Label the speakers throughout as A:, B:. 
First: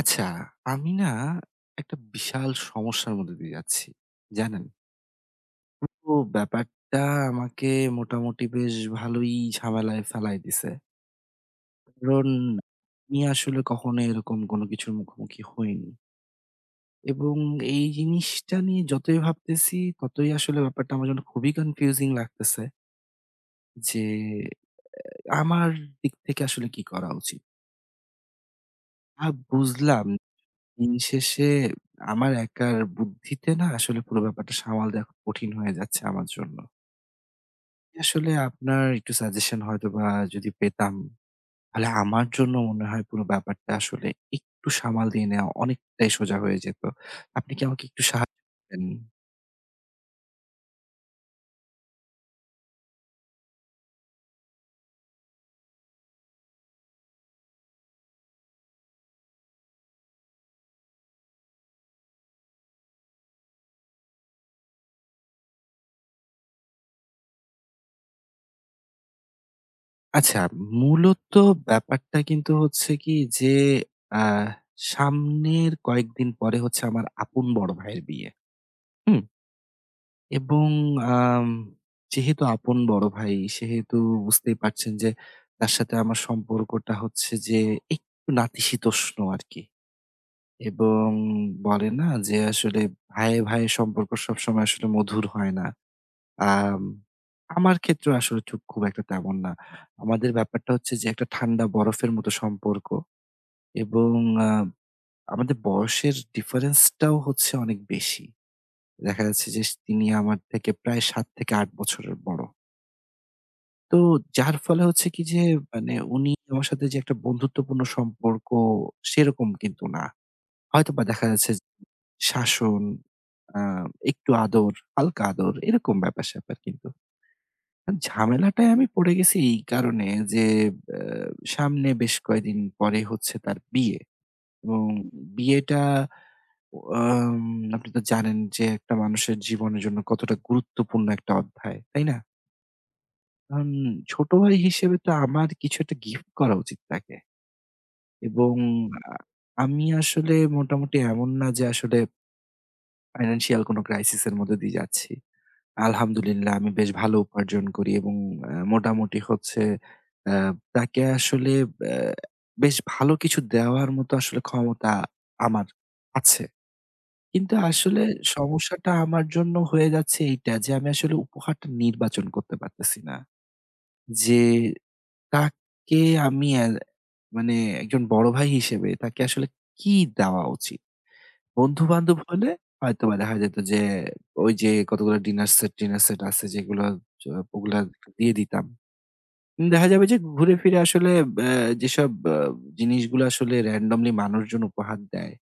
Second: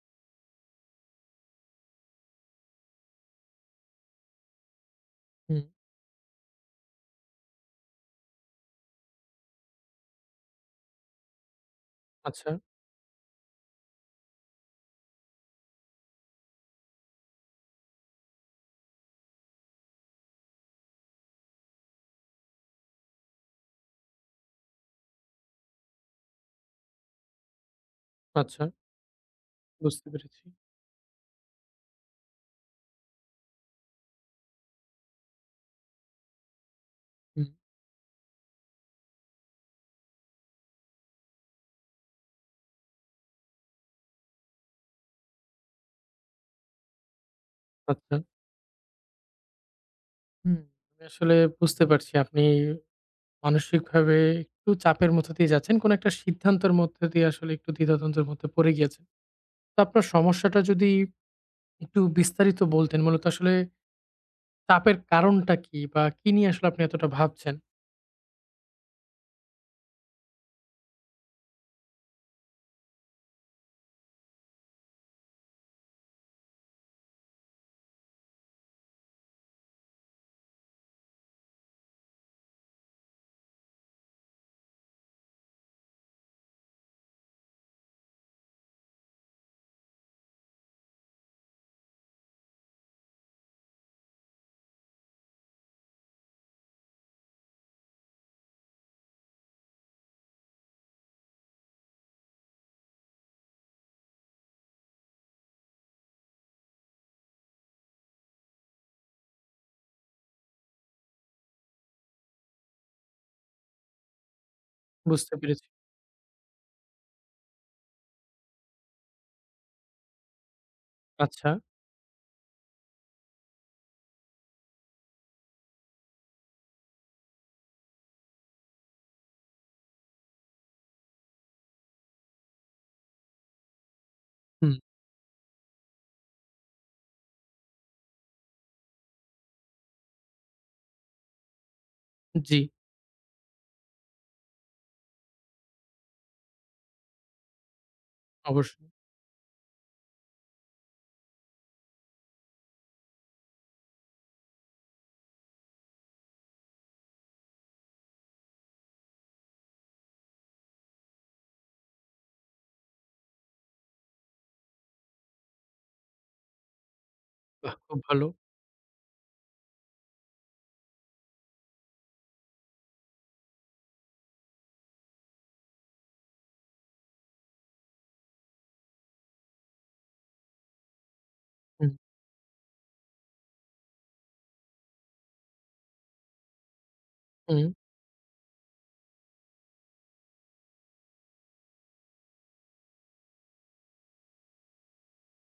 A: আচ্ছা, আমি না একটা বিশাল সমস্যার মধ্যে দিয়ে যাচ্ছি। জানেন?
B: হুম,
A: পুরো ব্যাপারটা আমাকে মোটামুটি বেশ ভালোই ঝামেলায় ফেলায় দিছে। কারণ
B: আচ্ছা,
A: আমি আসলে কখনো এরকম কোনো কিছুর মুখোমুখি হইনি। এবং এই জিনিসটা নিয়ে যতই ভাবতেছি ততই আসলে ব্যাপারটা আমার জন্য খুবই কনফিউজিং লাগতেছে যে আমার দিক থেকে আসলে কি করা উচিত?
B: আচ্ছা।
A: বুঝলাম।
B: বুঝতে পেরেছি।
A: দিন শেষে আমার একার বুদ্ধিতে না আসলে পুরো ব্যাপারটা সামাল দেওয়া খুব কঠিন হয়ে যাচ্ছে আমার জন্য।
B: হুম,
A: আসলে আপনার একটু সাজেশন হয়তোবা যদি পেতাম, তাহলে আমার জন্য মনে হয় পুরো ব্যাপারটা আসলে একটু সামাল দিয়ে নেওয়া অনেকটাই সোজা হয়ে যেত। আপনি কি আমাকে একটু
B: আচ্ছা।
A: সাহায্য করবেন?
B: হুম। আমি আসলে বুঝতে পারছি আপনি মানসিকভাবে একটু চাপের মধ্য দিয়ে যাচ্ছেন। কোন একটা সিদ্ধান্তের মধ্যে দিয়ে আসলে একটু দ্বিধাদ্বন্দ্বের মধ্যে পড়ে গিয়েছেন। তো আপনার সমস্যাটা যদি একটু বিস্তারিত বলতেন, মূলত আসলে চাপের কারণটা কি? বা কি নিয়ে আসলে আপনি এতটা ভাবছেন?
A: আচ্ছা, মূলত ব্যাপারটা কিন্তু হচ্ছে কি যে আ সামনের কয়েকদিন পরে হচ্ছে আমার আপন বড় ভাইয়ের বিয়ে। হুম? এবং আম যেহেতু আপন বড় ভাই, সেহেতু বুঝতেই পারছেন যে তার সাথে আমার সম্পর্কটা হচ্ছে যে একটু নাতিশীতোষ্ণ আরকি। এবং বলে না যে আসলে ভাইয়ে সম্পর্ক সবসময় আসলে মধুর হয় না। আম আমার ক্ষেত্রেও আসলে ঠিক খুব একটা তেমন না। আমাদের ব্যাপারটা হচ্ছে যে একটা ঠান্ডা বরফের মতো সম্পর্ক। এবং আ আমাদের বয়সের ডিফারেন্সটাও হচ্ছে অনেক বেশি। দেখা যাচ্ছে যে তিনি আমার থেকে প্রায় ৭-৮ বছরের বড়। তো যার ফলে হচ্ছে কি
B: বুঝতে
A: যে
B: পেরেছি।
A: মানে উনি আমার সাথে যে একটা বন্ধুত্বপূর্ণ সম্পর্ক সেরকম কিন্তু না। হয়তোবা দেখা
B: আচ্ছা।
A: যাচ্ছে যে শাসন, আ একটু আদর, হালকা আদর এরকম ব্যাপার-স্যাপার কিন্তু। ঝামেলাটায় আমি পড়ে গেছি এই কারণে যে আ সামনে বেশ কয়েকদিন পরে হচ্ছে তার বিয়ে
B: হুম,
A: এবং বিয়েটা আম আপনি তো জানেন যে একটা মানুষের জীবনের জন্য কতটা গুরুত্বপূর্ণ একটা অধ্যায়, তাই না?
B: জি,
A: আম ছোট ভাই হিসেবে তো আমার কিছু একটা গিফট করা উচিত তাকে এবং
B: অবশ্যই।
A: আ আমি আসলে মোটামুটি এমন না যে আসলে ফাইন্যান্সিয়াল কোনো ক্রাইসিস এর মধ্যে দিয়ে যাচ্ছি। আলহামদুলিল্লাহ আমি বেশ ভালো উপার্জন করি এবং মোটামুটি হচ্ছে আ তাকে আসলে আ বেশ ভালো কিছু দেওয়ার মতো আসলে ক্ষমতা আমার আছে। কিন্তু
B: বাহ! খুব
A: আসলে
B: ভালো।
A: সমস্যাটা আমার জন্য হয়ে যাচ্ছে এইটা যে আমি আসলে উপহারটা নির্বাচন করতে পারতেছি না। যে তাকে আমি মানে একজন বড় ভাই হিসেবে তাকে আসলে কি দেওয়া উচিত?
B: হুম,
A: বন্ধু-বান্ধব হলে হয়তোবা দেখা যেত যে ওই যে কতগুলো ডিনার সেট টিনার সেট আছে যেগুলো চ
B: হুম,
A: ওগুলা দিয়ে দিতাম। দেখা যাবে যে ঘুরে ফিরে আসলে ব্যা যেসব জিনিসগুলো আসলে randomly মানুষজন উপহার দেয়,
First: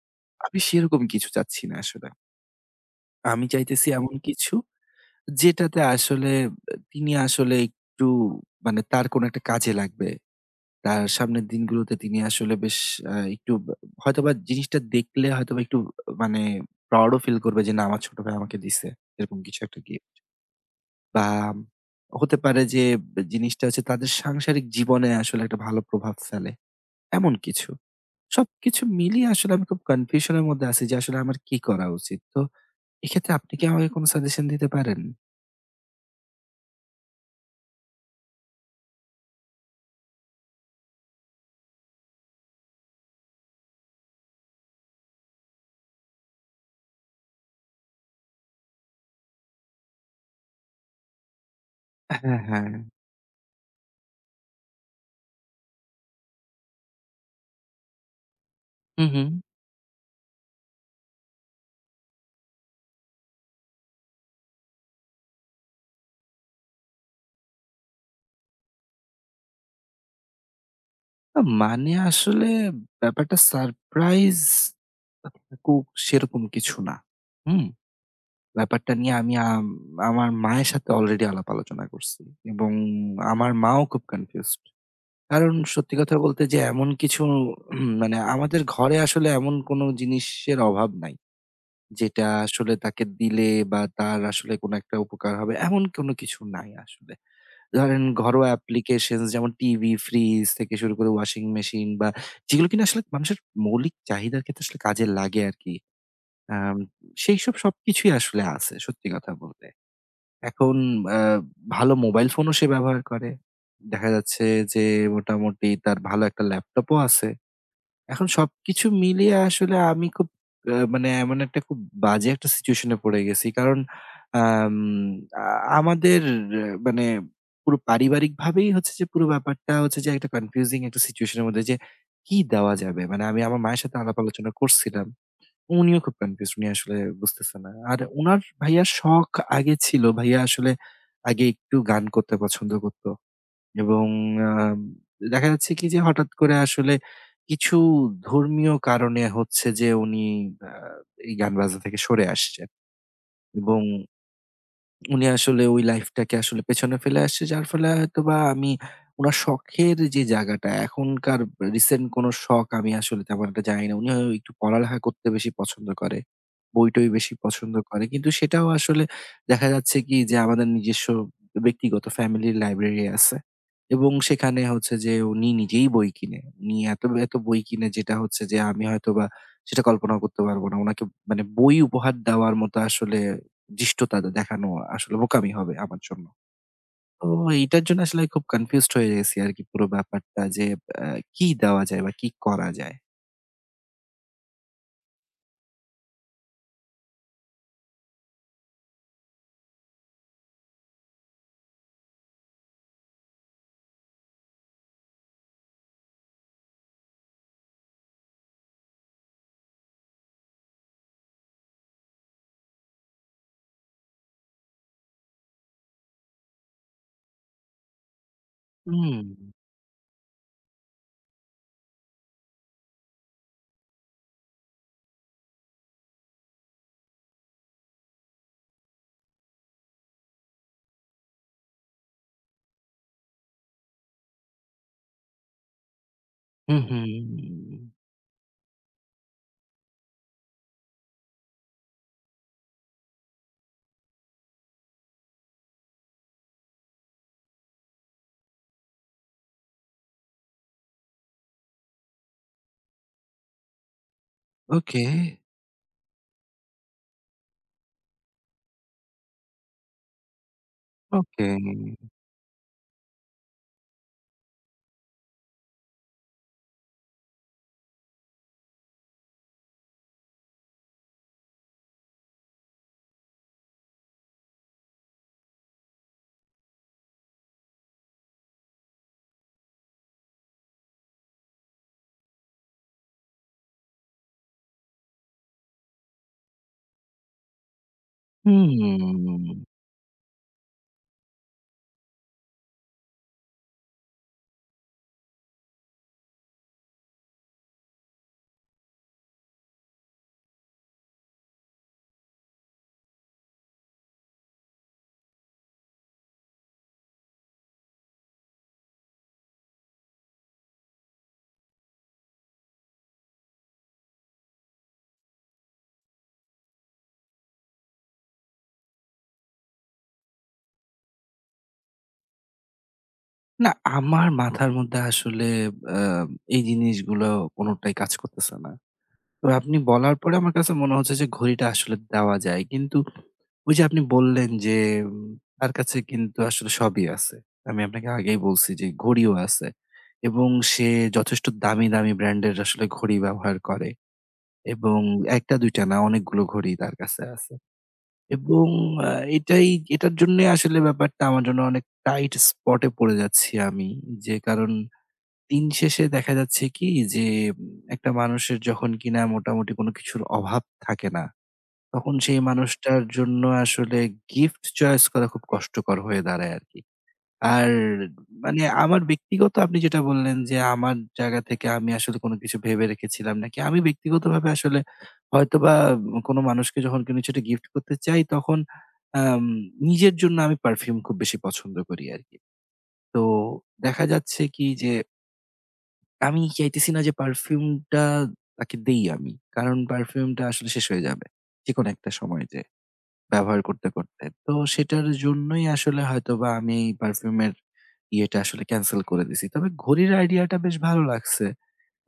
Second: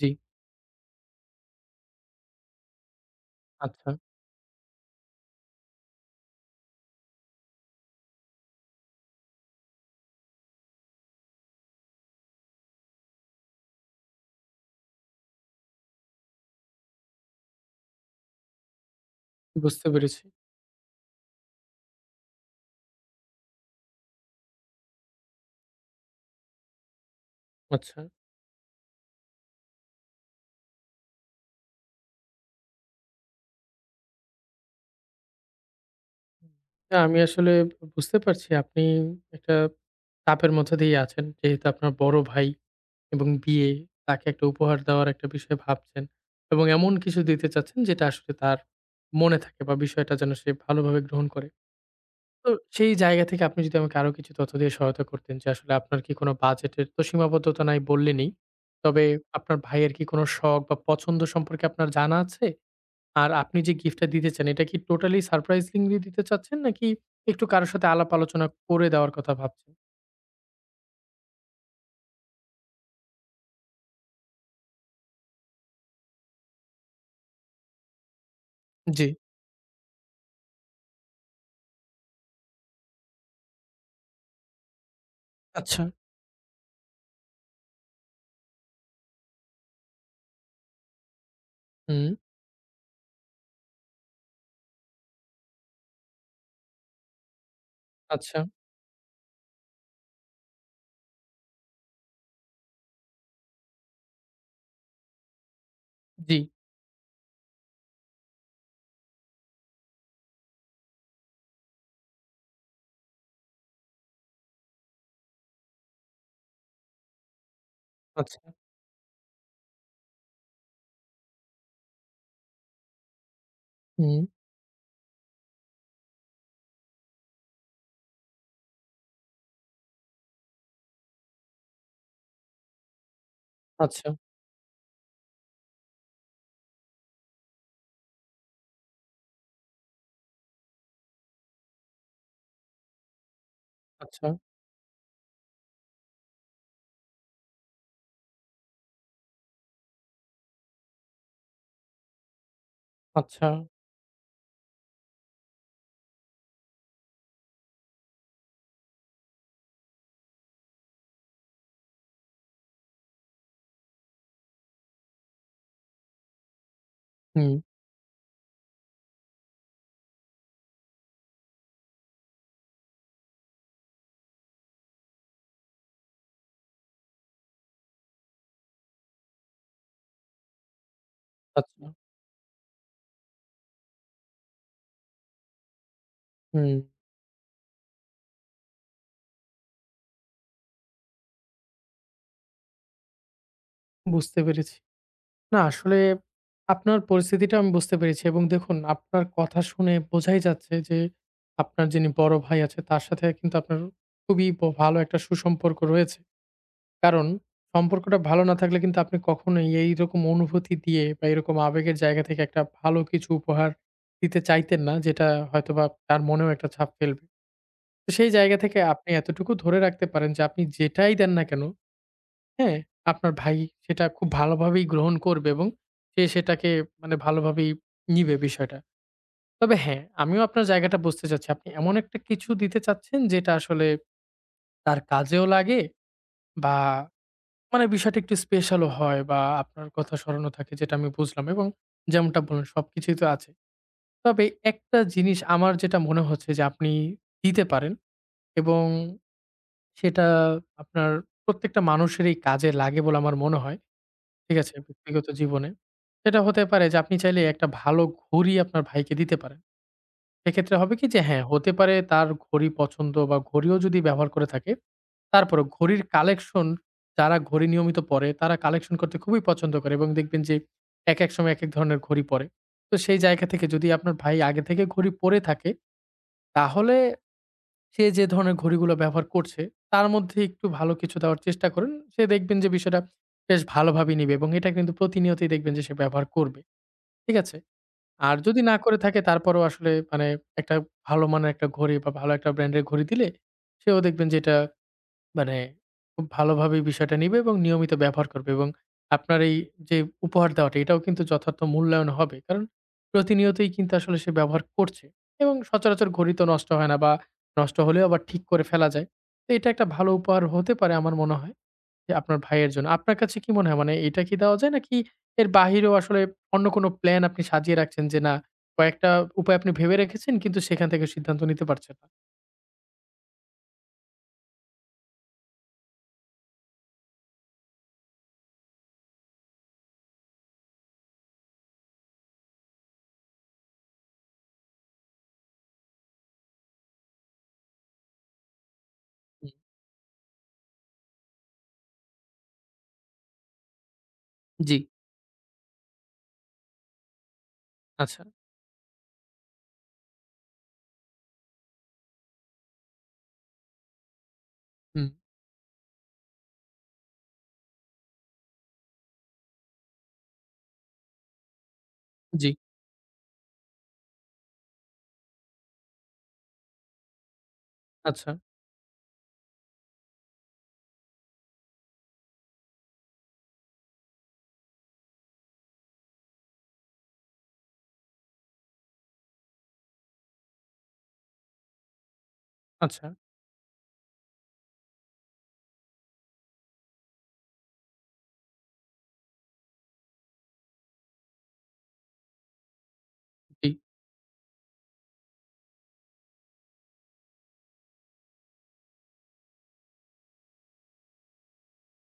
B: জি।
A: আমি সেরকম কিছু চাচ্ছি না আসলে। আমি চাইতেছি
B: আচ্ছা,
A: এমন কিছু যেটাতে আসলে তিনি আসলে একটু মানে তার কোনো একটা কাজে লাগবে। তার সামনের দিনগুলোতে তিনি আসলে বেশ একটু হয়তোবা জিনিসটা দেখলে হয়তোবা একটু মানে প্রাউড ও ফিল করবে যে, "না, আমার ছোট ভাই আমাকে দিছে।" এরকম কিছু একটা
B: বুঝতে
A: গিফট।
B: পেরেছি।
A: বা হতে পারে যে জিনিসটা হচ্ছে তাদের সাংসারিক জীবনে আসলে একটা ভালো প্রভাব ফেলে। এমন কিছু।
B: আচ্ছা।
A: সবকিছু মিলিয়ে আসলে আমি খুব কনফিউশন এর মধ্যে আছি যে আসলে আমার কি করা উচিত? তো এক্ষেত্রে আপনি কি আমাকে কোনো সাজেশন দিতে পারেন?
B: না, আমি আসলে বুঝতে পারছি আপনি একটা চাপের মধ্যে দিয়ে আছেন। যেহেতু আপনার বড় ভাই এবং বিয়ে, তাকে একটা উপহার দেওয়ার একটা বিষয় ভাবছেন এবং এমন কিছু দিতে চাচ্ছেন যেটা আসলে তার মনে থাকে বা বিষয়টা যেন সে ভালোভাবে গ্রহণ করে।
A: হ্যাঁ,
B: তো
A: হ্যাঁ।
B: সেই জায়গা থেকে আপনি যদি আমাকে আরো কিছু তথ্য দিয়ে সহায়তা করতেন যে আসলে আপনার কি কোনো বাজেটের তো সীমাবদ্ধতা নাই বললেনই।
A: হু,
B: তবে
A: হু।
B: আপনার ভাইয়ের কি কোনো শখ বা পছন্দ সম্পর্কে আপনার জানা আছে? আর আপনি যে গিফটটা দিতে চান, এটা কি টোটালি সারপ্রাইজিংলি দিতে চাচ্ছেন? নাকি একটু কারো সাথে আলাপ আলোচনা করে দেওয়ার কথা ভাবছেন?
A: মানে আসলে ব্যাপারটা সারপ্রাইজ থাকুক সেরকম কিছু না। হুম? ব্যাপারটা
B: জি।
A: নিয়ে আমি আমার মায়ের সাথে অলরেডি আলাপ আলোচনা করছি এবং আমার মাও খুব কনফিউজড। কারণ
B: আচ্ছা।
A: সত্যি কথা বলতে যে এমন কিছু মানে আমাদের ঘরে আসলে এমন কোনো জিনিসের অভাব নাই।
B: হুম।
A: যেটা আসলে তাকে দিলে বা তার আসলে কোনো একটা উপকার হবে এমন কোনো কিছু নাই আসলে। ধরেন
B: আচ্ছা।
A: ঘরোয়া অ্যাপ্লিকেশনস যেমন টিভি, ফ্রিজ থেকে শুরু করে ওয়াশিং মেশিন বা যেগুলো কিনা আসলে মানুষের মৌলিক চাহিদার ক্ষেত্রে আসলে কাজে লাগে আরকি।
B: জি।
A: আম সেইসব সবকিছুই আসলে আছে সত্যি কথা বলতে। এখন আ ভালো মোবাইল ফোনও সে ব্যবহার করে। দেখা যাচ্ছে যে মোটামুটি তার ভালো একটা ল্যাপটপও আছে। এখন
B: আচ্ছা।
A: সবকিছু মিলিয়ে আসলে আমি খুব মানে এমন একটা খুব বাজে একটা সিচুয়েশন এ পড়ে গেছি। কারণ
B: হুম।
A: আম আ আমাদের মানে পুরো পারিবারিকভাবেই হচ্ছে যে পুরো ব্যাপারটা হচ্ছে যে একটা কনফিউজিং একটা সিচুয়েশন এর মধ্যে যে কি দেওয়া যাবে? মানে আমি আমার মায়ের সাথে
B: আচ্ছা,
A: আলাপ আলোচনা করছিলাম। উনিও খুব কনফিউজড উনি আসলে বুঝতেছে না। আর উনার ভাইয়া শখ আগে ছিল। ভাইয়া আসলে আগে একটু গান করতে পছন্দ করত। এবং
B: আচ্ছা,
A: আম দেখা যাচ্ছে কি যে হঠাৎ করে আসলে কিছু ধর্মীয় কারণে হচ্ছে যে উনি আ এই গান বাজনা থেকে সরে আসছেন
B: আচ্ছা।
A: এবং উনি আসলে ওই লাইফটাকে আসলে পেছনে ফেলে আসছে। যার ফলে হয়তোবা আমি উনার শখের যে জায়গাটা, এখনকার রিসেন্ট কোন শখ আমি আসলে তেমন একটা জানি না। উনি হয় একটু পড়ালেখা করতে বেশি পছন্দ করে। বই-টই বেশি
B: হুম।
A: পছন্দ করে। কিন্তু সেটাও আসলে দেখা যাচ্ছে কি যে আমাদের নিজস্ব ব্যক্তিগত ফ্যামিলির লাইব্রেরি আছে। এবং সেখানে হচ্ছে যে উনি নিজেই বই কিনে। উনি এত, এত বই কিনে যেটা হচ্ছে যে আমি হয়তোবা সেটা কল্পনাও করতে পারব না। উনাকে মানে বই
B: আচ্ছা।
A: উপহার দেওয়ার মতো আসলে ধৃষ্টতা দেখানো আসলে বোকামি হবে আমার জন্য।
B: হুম।
A: তো এইটার জন্য আসলে খুব কনফিউজড হয়ে গেছি আরকি পুরো ব্যাপারটা যে আ কি দেওয়া যায় বা কি করা যায়?
B: বুঝতে পেরেছি। না আসলে আপনার পরিস্থিতিটা আমি বুঝতে পেরেছি এবং দেখুন আপনার কথা শুনে বোঝাই যাচ্ছে যে আপনার যিনি বড় ভাই আছে তার সাথে কিন্তু আপনার খুবই ভালো একটা সুসম্পর্ক রয়েছে। কারণ সম্পর্কটা ভালো না থাকলে কিন্তু আপনি কখনোই এইরকম অনুভূতি দিয়ে বা এরকম আবেগের জায়গা থেকে একটা ভালো কিছু উপহার দিতে চাইতেন না, যেটা হয়তোবা তার মনেও একটা ছাপ ফেলবে। তো সেই জায়গা থেকে আপনি
A: হুম,
B: এতটুকু ধরে রাখতে পারেন যে আপনি যেটাই দেন না কেন, হ্যাঁ? আপনার ভাই সেটা খুব ভালোভাবেই গ্রহণ করবে এবং সে সেটাকে মানে ভালোভাবেই নিবে বিষয়টা। তবে হ্যাঁ, আমিও আপনার জায়গাটা বুঝতে চাচ্ছি। আপনি এমন একটা কিছু দিতে চাচ্ছেন যেটা আসলে তার কাজেও লাগে বা
A: হুম, হুম।
B: মানে বিষয়টা একটু স্পেশালও হয় বা আপনার কথা স্মরণও থাকে যেটা আমি বুঝলাম এবং যেমনটা বললেন সবকিছুই তো আছে। তবে একটা জিনিস আমার যেটা মনে হচ্ছে যে আপনি দিতে পারেন এবং সেটা আপনার প্রত্যেকটা মানুষেরই কাজে লাগে বলে আমার মনে হয়। ঠিক আছে?
A: ওকে,
B: ব্যক্তিগত জীবনে। সেটা হতে পারে যে আপনি চাইলে একটা ভালো ঘড়ি আপনার ভাইকে দিতে পারেন। সেক্ষেত্রে হবে কি যে হ্যাঁ,
A: ওকে।
B: হতে পারে তার ঘড়ি পছন্দ বা ঘড়িও যদি ব্যবহার করে থাকে, তারপরেও ঘড়ির কালেকশন যারা ঘড়ি নিয়মিত পরে, তারা কালেকশন করতে খুবই পছন্দ করে এবং দেখবেন যে একেক সময় একেক ধরনের ঘড়ি পরে। তো সেই জায়গা থেকে যদি আপনার ভাই আগে থেকে ঘড়ি পরে থাকে, তাহলে সে যে ধরনের ঘড়িগুলো ব্যবহার করছে, তার মধ্যে একটু ভালো কিছু দেওয়ার চেষ্টা করেন। সে দেখবেন যে বিষয়টা বেশ ভালোভাবেই নিবে এবং এটা কিন্তু প্রতিনিয়তই দেখবেন যে সে ব্যবহার করবে। ঠিক আছে? আর যদি না করে থাকে
A: হুম।
B: তারপরেও আসলে মানে একটা ভালো মানের একটা ঘড়ি বা ভালো একটা ব্র্যান্ডের ঘড়ি দিলে সেও দেখবেন যে এটা মানে খুব ভালোভাবেই বিষয়টা নিবে এবং নিয়মিত ব্যবহার করবে এবং আপনার এই যে উপহার দেওয়াটা এটাও কিন্তু যথার্থ মূল্যায়ন হবে কারণ প্রতিনিয়তই কিন্তু আসলে সে ব্যবহার করছে এবং সচরাচর ঘড়ি তো নষ্ট হয় না বা নষ্ট হলেও আবার ঠিক করে ফেলা যায় তো এটা একটা ভালো উপহার হতে পারে আমার মনে হয় যে আপনার ভাইয়ের জন্য। আপনার কাছে কি মনে হয় মানে এটা কি দেওয়া যায়? নাকি এর বাহিরেও আসলে অন্য কোনো প্ল্যান আপনি সাজিয়ে রাখছেন যে না কয়েকটা উপায় আপনি ভেবে রেখেছেন কিন্তু সেখান থেকে সিদ্ধান্ত নিতে পারছেন না?
A: না আমার মাথার মধ্যে আসলে আ এই জিনিসগুলো কোনটাই কাজ করতেছে না। তো আপনি বলার পরে আমার কাছে মনে হচ্ছে যে ঘড়িটা আসলে দেওয়া যায়। কিন্তু ওই যে আপনি বললেন যে উম তার কাছে কিন্তু আসলে সবই আছে। আমি আপনাকে আগেই বলছি যে ঘড়িও
B: হুম,
A: আছে এবং সে যথেষ্ট দামি ব্র্যান্ডের আসলে ঘড়ি ব্যবহার করে
B: জি।
A: এবং ১ টা ২ টা না অনেকগুলো ঘড়ি তার কাছে আছে
B: আচ্ছা।
A: এবং আ এটাই এটার জন্যে আসলে ব্যাপারটা আমার জন্য অনেক টাইট স্পট এ পড়ে যাচ্ছি আমি। যে কারণ
B: হুম,
A: দিন শেষে দেখা যাচ্ছে কি যে একটা মানুষের যখন কিনা মোটামুটি কোনো কিছুর অভাব থাকে না তখন সেই
B: জি।
A: মানুষটার জন্য আসলে গিফট চয়েস করা খুব কষ্টকর হয়ে দাঁড়ায় আর কি। আর
B: আচ্ছা,
A: মানে আমার ব্যক্তিগত আপনি যেটা বললেন যে আমার জায়গা থেকে আমি আসলে কোনো কিছু ভেবে রেখেছিলাম নাকি আমি ব্যক্তিগতভাবে আসলে হয়তোবা কোনো মানুষকে যখন কোনো কিছুটা গিফট করতে চাই তখন আম, নিজের জন্য আমি পারফিউম খুব বেশি পছন্দ করি আর কি।
B: আচ্ছা,
A: তো দেখা যাচ্ছে কি যে আমি চাইতেছি না যে পারফিউমটা তাকে দেই আমি। কারণ পারফিউমটা আসলে শেষ হয়ে যাবে। যেকোনো একটা সময় যেয়ে ব্যবহার
B: জি,
A: করতে, করতে। তো সেটার জন্যই আসলে হয়তোবা আমি এই পারফিউমের ইয়েটা আসলে ক্যানসেল করে দিছি। তবে ঘড়ির আইডিয়াটা বেশ ভালো লাগছে।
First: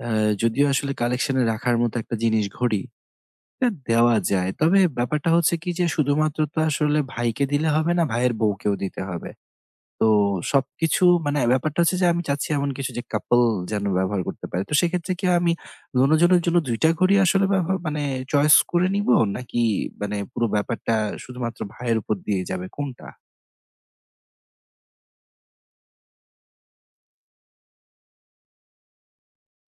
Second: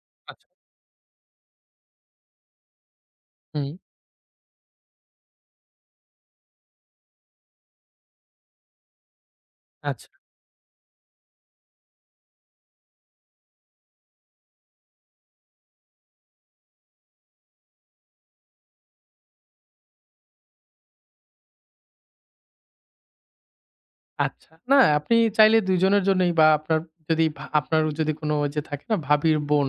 A: আ
B: আচ্ছা,
A: যদিও আসলে কালেকশন এ রাখার মতো একটা জিনিস ঘড়ি, এটা
B: হুম,
A: দেওয়া যায়। তবে ব্যাপারটা হচ্ছে কি যে শুধুমাত্র তো আসলে ভাইকে দিলে হবে না, ভাইয়ের বউকেও দিতে হবে। তো
B: আচ্ছা।
A: সবকিছু মানে ব্যাপারটা হচ্ছে যে আমি চাচ্ছি এমন কিছু যে কাপল যেন ব্যবহার করতে পারে। তো সেক্ষেত্রে কি আমি দোনোজনের জন্য ২ টা ঘড়ি আসলে ব্যবহার মানে চয়েস করে নিবো? নাকি মানে পুরো ব্যাপারটা শুধুমাত্র ভাইয়ের উপর দিয়ে যাবে কোনটা?
B: আচ্ছা। না আপনি চাইলে ২ জনের জন্যই বা আপনার যদি ভা আপনার যদি কোনো ওই যে থাকে না ভাবির বোন,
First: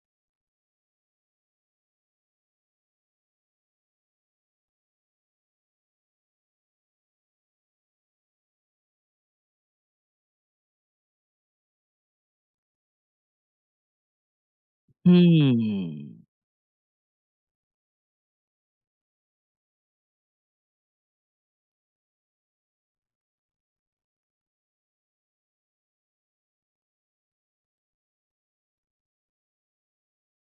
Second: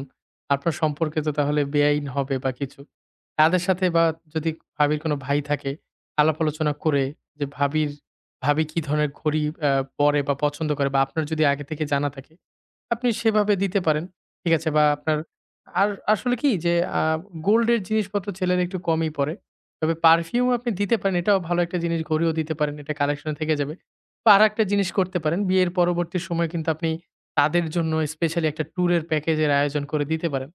B: আপনার সম্পর্কে তো তাহলে বেআইন হবে বা কিছু। তাদের সাথে বা যদি ভাবির কোনো ভাই থাকে, আলাপ আলোচনা করে যে ভাবি কি ধরনের ঘড়ি আ পরে বা পছন্দ করে বা আপনার যদি আগে থেকে জানা থাকে, আপনি সেভাবে দিতে পারেন। ঠিক আছে? বা আপনার আর
A: হুম,
B: আসলে কি যে আ গোল্ডের জিনিসপত্র ছেলেরা একটু কমই পড়ে। তবে পারফিউম আপনি দিতে পারেন। এটাও ভালো একটা জিনিস, ঘড়িও দিতে পারেন। এটা কালেকশন এ থেকে যাবে। বা আরেকটা জিনিস করতে পারেন। বিয়ের পরবর্তী সময়ে কিন্তু আপনি তাদের জন্য স্পেশালি একটা ট্যুরের প্যাকেজের আয়োজন করে দিতে পারেন।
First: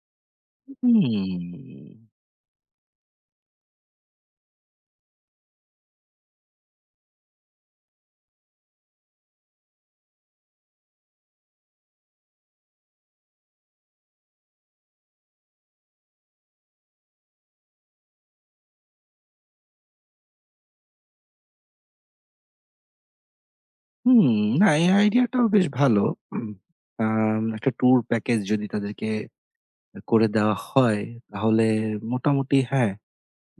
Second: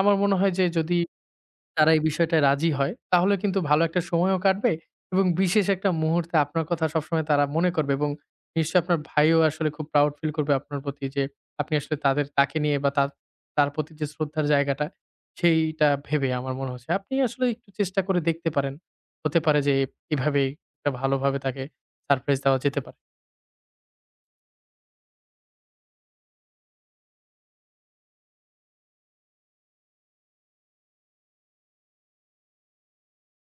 B: আমার মনে হয় যে যদি
A: হুম,
B: তারা এই বিষয়টায় রাজি হয়, তাহলে কিন্তু ভালো একটা সময়ও কাটবে এবং বিশেষ একটা মুহূর্তে আপনার কথা সবসময় তারা মনে করবে এবং নিশ্চয়ই আপনার ভাইও আসলে খুব প্রাউড ফিল করবে আপনার প্রতি যে আপনি আসলে তাকে নিয়ে বা তার তার প্রতি যে শ্রদ্ধার জায়গাটা, সেইটা ভেবে আমার মনে হচ্ছে। আপনি আসলে একটু চেষ্টা করে দেখতে পারেন। হতে পারে যে এভাবে একটা ভালোভাবে তাকে সারপ্রাইজ দেওয়া যেতে পারে।
A: হুম। না এই আইডিয়াটাও বেশ ভালো। উম, একটা ট্যুর প্যাকেজ যদি তাদেরকে করে দেওয়া হয় তাহলে মোটামুটি হ্যাঁ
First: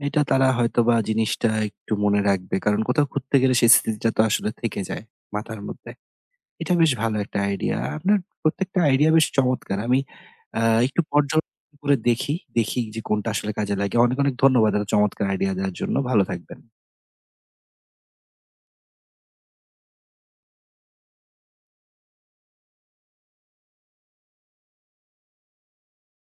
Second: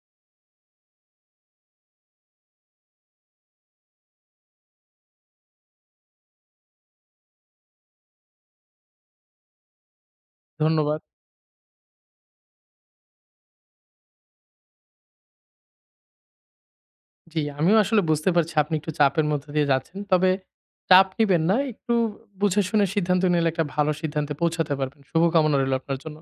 A: এটা তারা হয়তোবা জিনিসটা একটু মনে রাখবে। কারণ কোথাও ঘুরতে গেলে সেই স্মৃতিটা তো আসলে থেকে যায় মাথার মধ্যে। এটা বেশ ভালো একটা আইডিয়া। আপনার প্রত্যেকটা আইডিয়া বেশ চমৎকার। আমি আ একটু
B: ধন্যবাদ।
A: পর্যবেক্ষণ করে দেখি। দেখি যে কোনটা আসলে কাজে লাগে। অনেক, অনেক ধন্যবাদ এত চমৎকার আইডিয়া দেওয়ার জন্য। ভালো থাকবেন।
B: জি, আমিও আসলে বুঝতে পারছি আপনি একটু চাপের মধ্য দিয়ে যাচ্ছেন। তবে চাপ নিবেন না। একটু বুঝে শুনে সিদ্ধান্ত নিলে একটা ভালো সিদ্ধান্তে পৌঁছাতে পারবেন। শুভকামনা রইল আপনার জন্য।